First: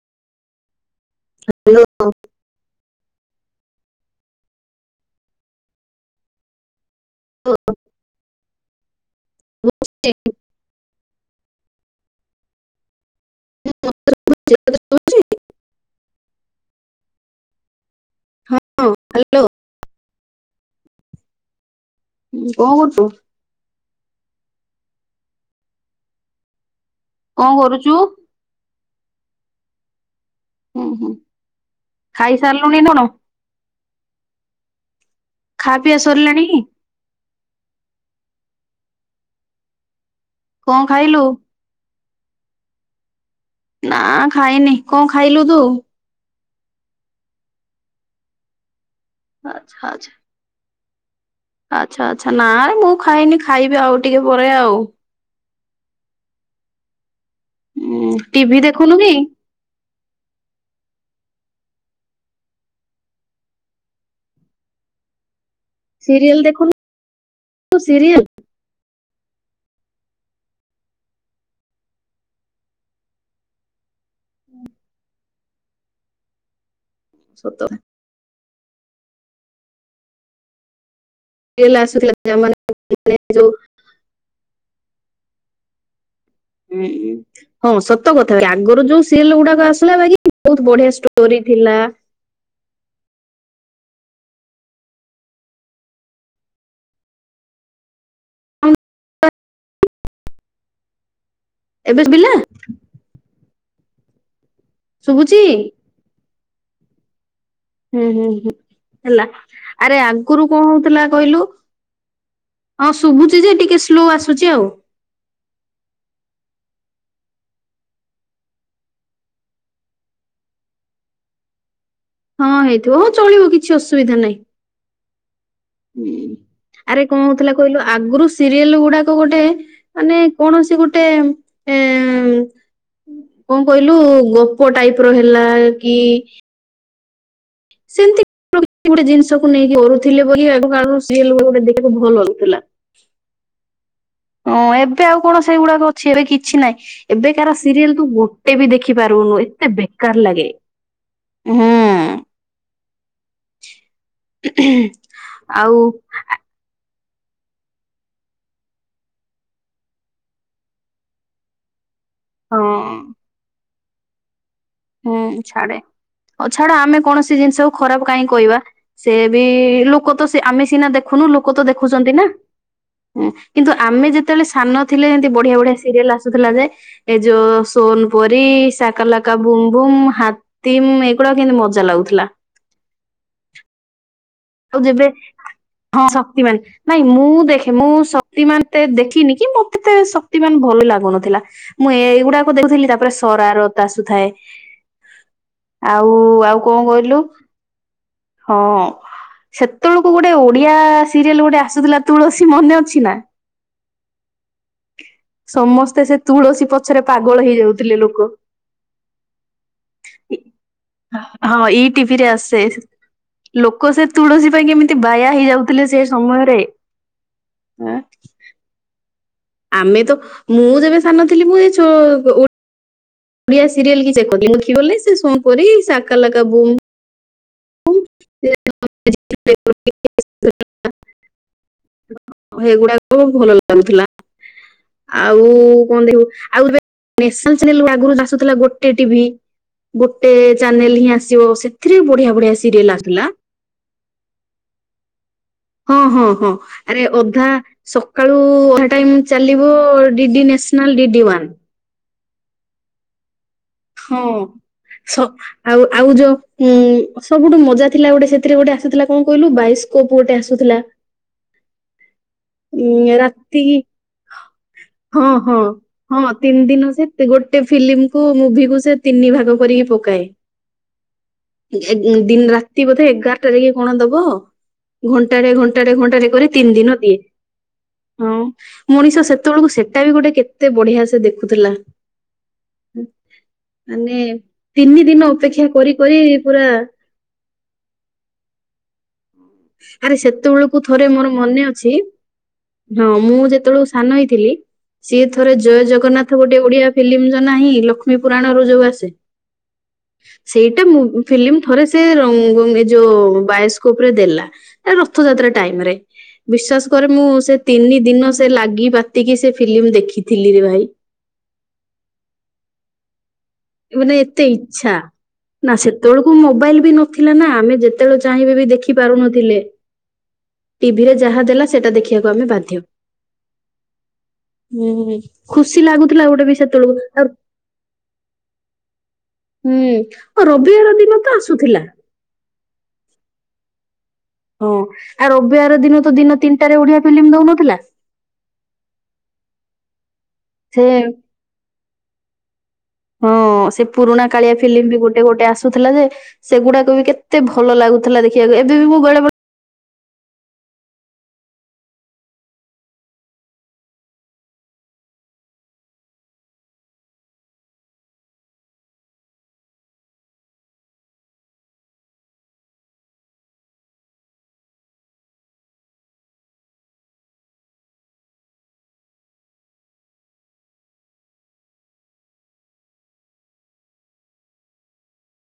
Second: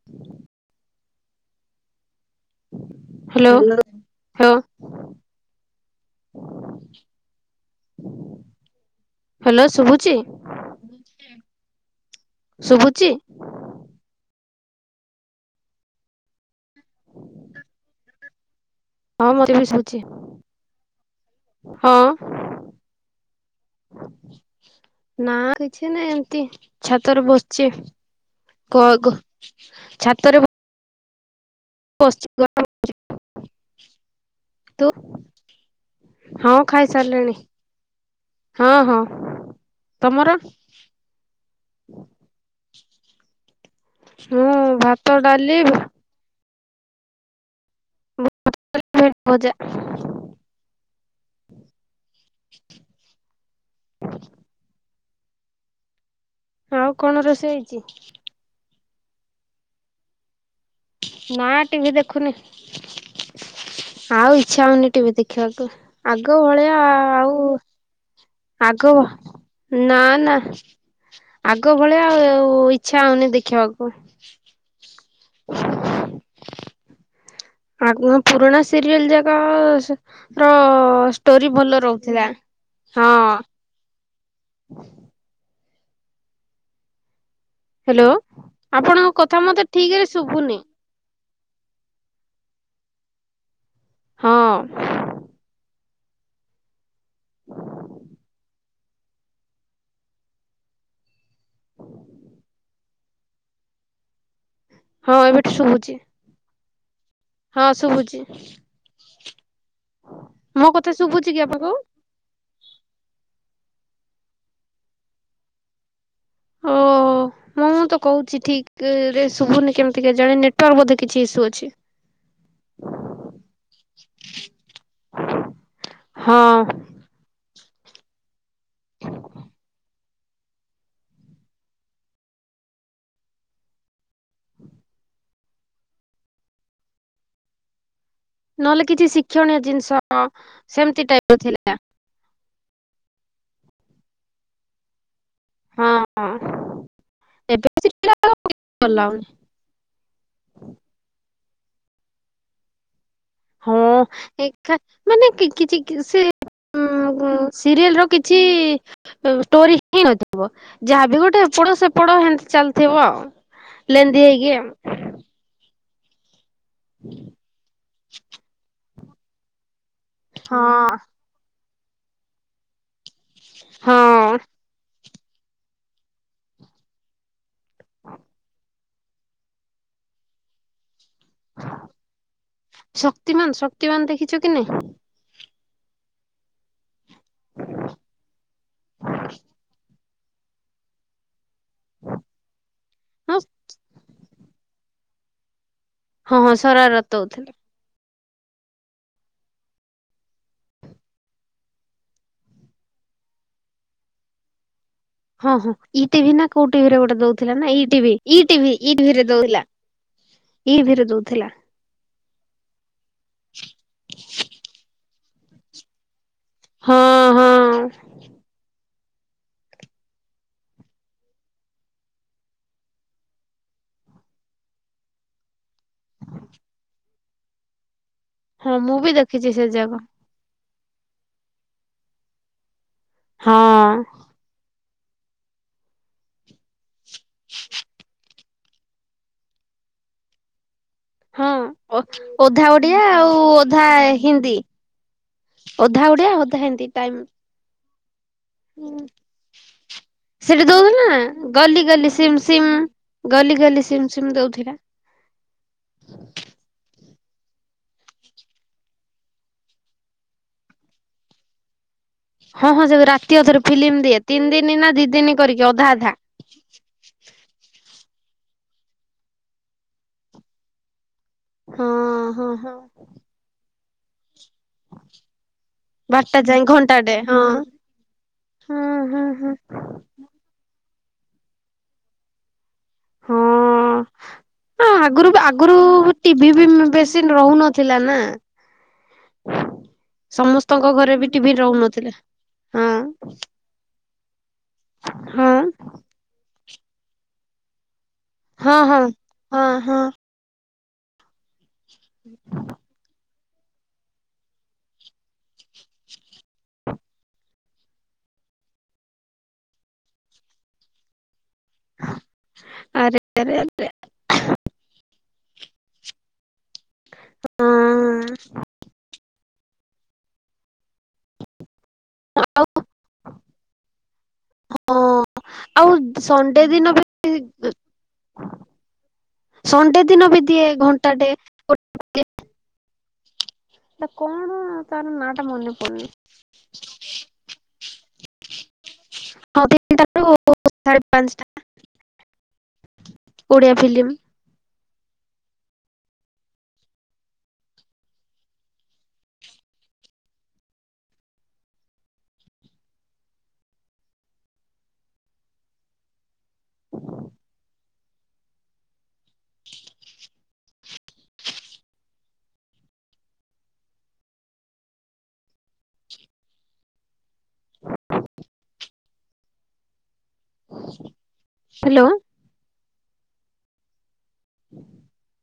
[inaudible] Hello. Hello [unintelligible] [unintelligible] hello ଶୁଭୁଛି? Hello ଶୁଭୁଛି? [unintelligible] ହଁ ମତେ ଏବେ ଶୁଭୁଛି ହଁ। ହୁଁ କଣ କରୁଛୁ? ନା କିଛି ନାଇଁ ଏମତି ଛାତରେ କଣ ବସିଛି। କରୁଛୁ କଘ ଛାତରେ ବ ହୁଁ ହୁଁ। ଖାଇସାରିଲୁଣି ନା କଣ? [unintelligible] ଖାଆ ପିଆ ସରିଲାଣି? ସାରିଲାଣି ହଁ ହଁ ତମର? କଣ ଖାଇଲୁ? ନା ମୁଁ ଖାଇନି କଣ ଭାତ ଖାଇଲୁ ଡାଲି ତୁ? ଭେଣ୍ଡି ଭଜା ଆଚ୍ଛା ଆଚ୍ଛା ଆଚ୍ଛା ଆଚ୍ଛା ନା ମୁଁ ଖାଇନି ଖାଇବି ଆଉ ଟିକେ ପରେ ଆଉ। ଆଉ କଣ ରୋଷେଇ ହେଇଛି? ଟିଭିି ଦେଖୁନୁ କି? ନା ଟିଭି ଦେଖୁନି ଆଉ ଇଚ୍ଛା ହଉନି ଟିଭି ଦେଖିବାକୁ। ସିରିଏଲ ଆଗ ଦେଖୁନୁ ଭଳିଆ ଆଉ ସିରିଏଲ ଆଗ ନା ନା। ଆଗ ଭଳିଆ ଆଉ ଇଚ୍ଛା ହଉନି ଦେଖିବାକୁ। [unintelligible] [unintelligible] ସତରେ ଆଗୁଆଁ ପୁରୁଣା ସିରିଏଲ ଯାକ ର ଟୋରି ସିରିଏଲ ଭଲ ରହୁଥିଲା ଆସୁଥିଲା ମାନେ ହଁ। ଯୋଉ [unintelligible] ଉଁ ହଁ ହ୍ୟାଲୋ ସତ କଥା ଭ ଆଗରୁ ଯୋଉ ଆପଣଙ୍କ ସିରିଏଲ କଥା ଗୁଡା ମତେ ଆସିଲା ଠିକରେ ବାକି ଶୁଭୁନି ବହୁତ ବଢିଆ [unintelligible] ଟୋରି ଥିଲା। ହଁ। ଏବେ ସୁବିଲା। ହଁ ଶୁଭୁଛି ଏବେଠୁ ଶୁଭୁଛି। ହଁ ହୁଁ ଶୁଭୁଛି ହୁଁ ହୁଁ ହେଲା ଆରେ ଆଗରୁ କ ମୋ କଥା ହଉଥିଲା ଶୁଭୁଛି କହିଲୁ? କି ଆପଣଙ୍କୁ ହଁ ଶୁଭୁଛି ଯେ ଟିକେ ସ୍ଲୋ ଆସୁଛି ଆଉ। ଓହୋ ମୁଁ ତ କହୁଛି ଠିକ ରେ ଶୁଭୁନି କେମିତି କେଜାଣି ନେଟୱାର୍କ ବୋଧେ କିଛି ଇସୁ ଅଛି। ହଁ ହେଇଥିବ ହଁ ଚଳିବ କିଛି ଅସୁବିଧା ନାହିଁ ହଁ ଆରେ କ ହଉଥିଲା କହିଲୁ ଆଗରୁ ସିରିଏଲ ଗୁଡାକ ଗୋଟେ ମାନେ କୌଣସି ଗୋଟେ ଏ କ କହିଲୁ ଗପ ଟାଇପ ର ହେଲା କି ସେମିତି ନହେଲେ ଗୋଟେ କିଛି ଜିନିଷକୁ ଶିକ୍ଷଣୀୟ ନେଇକି କରୁଥିଲେ ଜିନିଷ ବୋଲି ସେମିତି ଟାଇପ ର ଥିଲା ଦେଖିବାକୁ ଭଲ ଲାଗୁଥିଲା। [unintelligible] ହଁ ଏବେ ଆଉ କଣ ସେଇଗୁଡାକ ଅଛି ଏବେ ହଁ କିଛି ନାହିଁ। ଏବେକାର ସିରିଏଲ ତୁ ଏବେ ଗୋଟେ ବି ଭଲ ଦେଖିପାରିବୁନୁ ଏତେ ବେ କାର ଲଗେ ହୁଁ। ହଁ ଏକା ମାନେ ଆଉ କିଛି ସେ ଉଁ ହୁଁ ସିରିଏଲ ର କିଛି ଷ୍ଟୋରି ହି ନଥିବ ଯାହାବି ଗୋଟେ ଏପଟ ସେପ ପଡ଼ ଘା ହଁ ଚାଲିଥିବ ଆଉ ଲେନ୍ଦି ହେଇକି ଆଉ। ହୁଁ ଛାଡେ ଆଉ ଛାଡ ଆମେ କୌଣସି ଜିନିଷକୁ ଖରାପ କାହିଁ କହିବା? ସେ ବି ଲୁକ ତ ସେ ଆମେ ହଁ। ସିନା ଦେଖୁନୁ ଲୋକ ତ ଦେଖୁଛନ୍ତି ନା? ହୁଁ କିନ୍ତୁ ଆମେ ହଁ ଯେତେବେଳେ ସାନ ଥିଲେ ଏମତି ବଢିଆ ବଢିଆ ସିରିଏଲ ଆସୁଥିଲା ଯେ ଏ ଯୋଉ ସୋନପରି, ଶାକାଲାକା ବୁମବୁମ, ହାତୀମ ଏଇଗୁଡାକ କେତେ ମଜା ଲାଗୁଥିଲା। ଶକ୍ତିମାନ ଶକ୍ତିମାନ ଦେଖିଛ କି ନାଇଁ? ଆଉ ଯେବେ ହଁ ଶକ୍ତିମାନ। ନାଇଁ ମୁଁ ଦେଖ୍ ମୁଁ ଶକ୍ତିମାନ ଦେଖିନି କି ମତେ ତ ଶକ୍ତି ମାନ ଭଲ ଲାଗୁନଥିଲା। ମୁଁ ଏଇଗୁଡାକୁ ଦେଖୁଥିଲି ତାପରେ ହଁ ସର ରତା ଆସୁଥାଏ। ଆଉ ହଁ ହଁ ଆଉ କ ଶରାରତ କହିଲୁ ଦଉଥିଲେ। ହଁ। ସେତେବେଳକୁ ଗୋଟେ ଓଡିଆ ସିରିଏଲ ଗୋଟେ ଆସୁଥିଲା ତୁଳସୀ ମନେ ଅଛି ନା? ହଁ ହଁ ଇ ସମସ୍ତେ ସେ ଟିଭି ନା କୋଉ ତୁଳସୀ ଟିଭି ରେ ପଛରେ ଗୋଟେ ପାଗଳ ଦଉଥିଲା ନା ଇ ହେଇଯାଉଥିଲେ ଟିଭି ଲୋକ। ଇ ଟିଭି ଇ ଟିଭି ରେ ଦଉଥିଲା। ଇ ଟିଭି ରେ ଦଉଥିଲା ହଁ ଇ ଟିଭିରେ ଆସେ ସେ ଲୋକ ସେ ତୁଳସୀ ପାଇଁ କେମିତି ବାୟା ହେଇଯାଉଥିଲେ ସେ ସମୟରେ। ହଁ ହଁ ଆମେ ତ ମୁଁ ଯେବେ ସାନ ଥିଲି ମୁଁ ଏ ଯୁ ଓ ଓଡିଆ ସିରିଏଲ ଯେପରିକ [unintelligible] ବଲେ ସୋନପରି ସାକାଲାକା ବୁମ ଚ ହଁ ମୁଁ ବି ଦେଖିଛି ଏତଲ ସେ ଭ। ଯାକ। [unintelligible] ହେଗୁଡାକ ଭଲ ହଁ ଲାଗୁଥିଲା। ଆଉ କଣ ଦେଖିବୁ ଆଉ [unintelligible] ଏନେଲ ଆଗରୁ ଆସୁ ଥିଲା ଗୋଟେ ଟିଭି ଗୋଟେ ଚାନେଲ ହି ଆସିବ ସେଥିରେ ହଁ ବି ବଢିଆ ବଢିଆ ଅଧା ଓଡିଆ କ୍ଲିସ ଥିଲା ଆଉ ଅଧା ହିନ୍ଦୀ। ହଁ ଅଧା ହଁ ଓଡ଼ିଆ ହଁ ଅଧା ହିନ୍ଦୀ ଆରେ ଟାଇମ ଓ ଦା। ସକାଳୁ ଅଧା ଟାଇମ ଚାଲିବ ଡିଡି ସେଠି ନ୍ୟାସନାଲ ଦଉଥିଲା ନା ଡିଡି ୱାନ। ଗଲି ଗଲି ସିମ୍ ସିମ୍ ଗଲି ଗଲିସି ହଁ ସ ଆଉ ଆଉ ଯୋ ଉଁ ସବୁଠୁ ମଜା ଥିଲା ଗୋଟେ ସେଥିରେ ଗୋଟେ ଆସୁଥିଲା କଣ କହିଲୁ ବାଇସ୍କୋପ ଗୋଟେ ଆସୁଥିଲା। ହଁ ହଁ ସେ ଉଁ ରାତି ଅଧରେ ରାତିକି ଫିଲ୍ମ ଦିଏ ତିନି ଦିନ ନା ଦି ହଁ ଦିନ ହଁ କରିକି ଅଧା ଅଧା ହଁ। ତିନି ଦିନ ସେ ଗୋଟେ ଫିଲ୍ମକୁ ମୁଭିକୁ ସେ ତିନି ଭାଗ କରିକି ପକାଏ। ହଁ ଦିନ ହଁ ହଁ। ରାତି ବୋଧେ ଏଗାରଟାରେ କି କଣ ଦବ। ଘଣ୍ଟାଟେ ଘଣ୍ଟାଟେ ଘଣ୍ଟାଟେ ବାରଟା କରି ଯାଏ ତିନି ଦିନ ପିଏ। ଘଣ୍ଟାଟେ ହଁ ହଁ ହଁ ମଣିଷ ହଁ ହଁ। ସେତେବେଳକୁ ସେଟା ବି ଗୋଟେ କେତେ ବଢ଼ିଆ ସେ ଦେଖୁଥିଲା। ମାନେ ହଁ ତିନି ଦିନ ଆଗରୁ ଅପେକ୍ଷା ଆଗରୁ କରି କରି ଟିଭି ପୁରା ବି ବେଶ ରହୁନଥିଲା ନା। ଆରେ ସେତେବେଳକୁ ସମସ୍ତଙ୍କ ଥରେ ଘରେ ବି ମୋର ଟିଭି ମନେ ଅଛି। ରହୁନଥିଲା ହଁ ମୁଁ ଯେତେବେଳୁ ସାନ ହେଇଥିଲି ସିଏ ହଁ ଥରେ ଜୟ ଜଗନ୍ନାଥ ଗୋଟେ ଓଡ଼ିଆ ଫିଲ୍ମ ଯ ନାହିଁ ଲ ଲଷ୍ମୀ ପୁରାଣ ହଁ ହ ହଁ ହଁ। ସେଇଟେ ମୁ ଫିଲ୍ମ ଥରେ ସେ ଏ ଯଉ ବାୟସ୍ ରେ ଦେଲା ରଥଯାତ୍ରା ଟାଇମ୍ ରେ। ବିଶ୍ଵାସ କରେ ମୁଁ ସେ ତିନି ଦିନ ସେ ଲାଗି ବାତିକି ସେ ଫିଲ୍ମ ଦେଖିଥିଲି ରେ ଭାଇ। ଆରେରେ [inaudible] କହିଲି ଏତେ ଇଚ୍ଛା। ନା ସେତେବେଳକୁ ମୋବାଇଲ୍ ବି ନଥିଲା ନା ଆମେ ଯେତେବେଳେ ହଁ ଚାହିଁବେ ବି ଦେଖି ପାରୁନଥିଲେ। ଟିଭିରେ ଯାହା ଦେଲା ସେଟା ଦେଖିବାକୁ ଆମେ ବାଧ୍ୟ। ଆଉ ଖୁସି ଆଉ ଲାଗୁଥିଲା ଗୋଟେ ବି ସଣ୍ଡେ ଦିନ ବି ସେତେବେଳକୁ ହୁଁ ସଣ୍ଡେ ଦିନ ବି ଆଉ ଦିଏ ରବିବାର ଦିନ ଘଣ୍ଟାଟେ। ତ ଆସୁଥିଲା। ତ କଣ? ହଁ ତାର ଆଉ ନାଁ ଟା ମନେ ରବିବାର ଦିନ ପଡୁନି ତ ଦିନ ତିନିଟାରେ ଓଡ଼ିଆ ଫିଲ୍ମ ଦଉନଥିଲା। ତାପରେ [inaudible] ସେ ହଁ ଓଡିଆ ସେ ଫିଲ୍ମ ପୁରୁଣା କାଳିଆ ଫିଲ୍ମ ବି ଗୋଟେ ଗୋଟେ ଆସୁଥିଲା ଯେ ସେଗୁଡ଼ାକ ବି କେତେ ଭଲ ଲାଗୁଥିଲା ଦେଖିବାକୁ ଏବେ ବି ମୁଁ ବେଳେ ବେ ହ୍ୟାଲୋ। ହୁଁ [inaudible]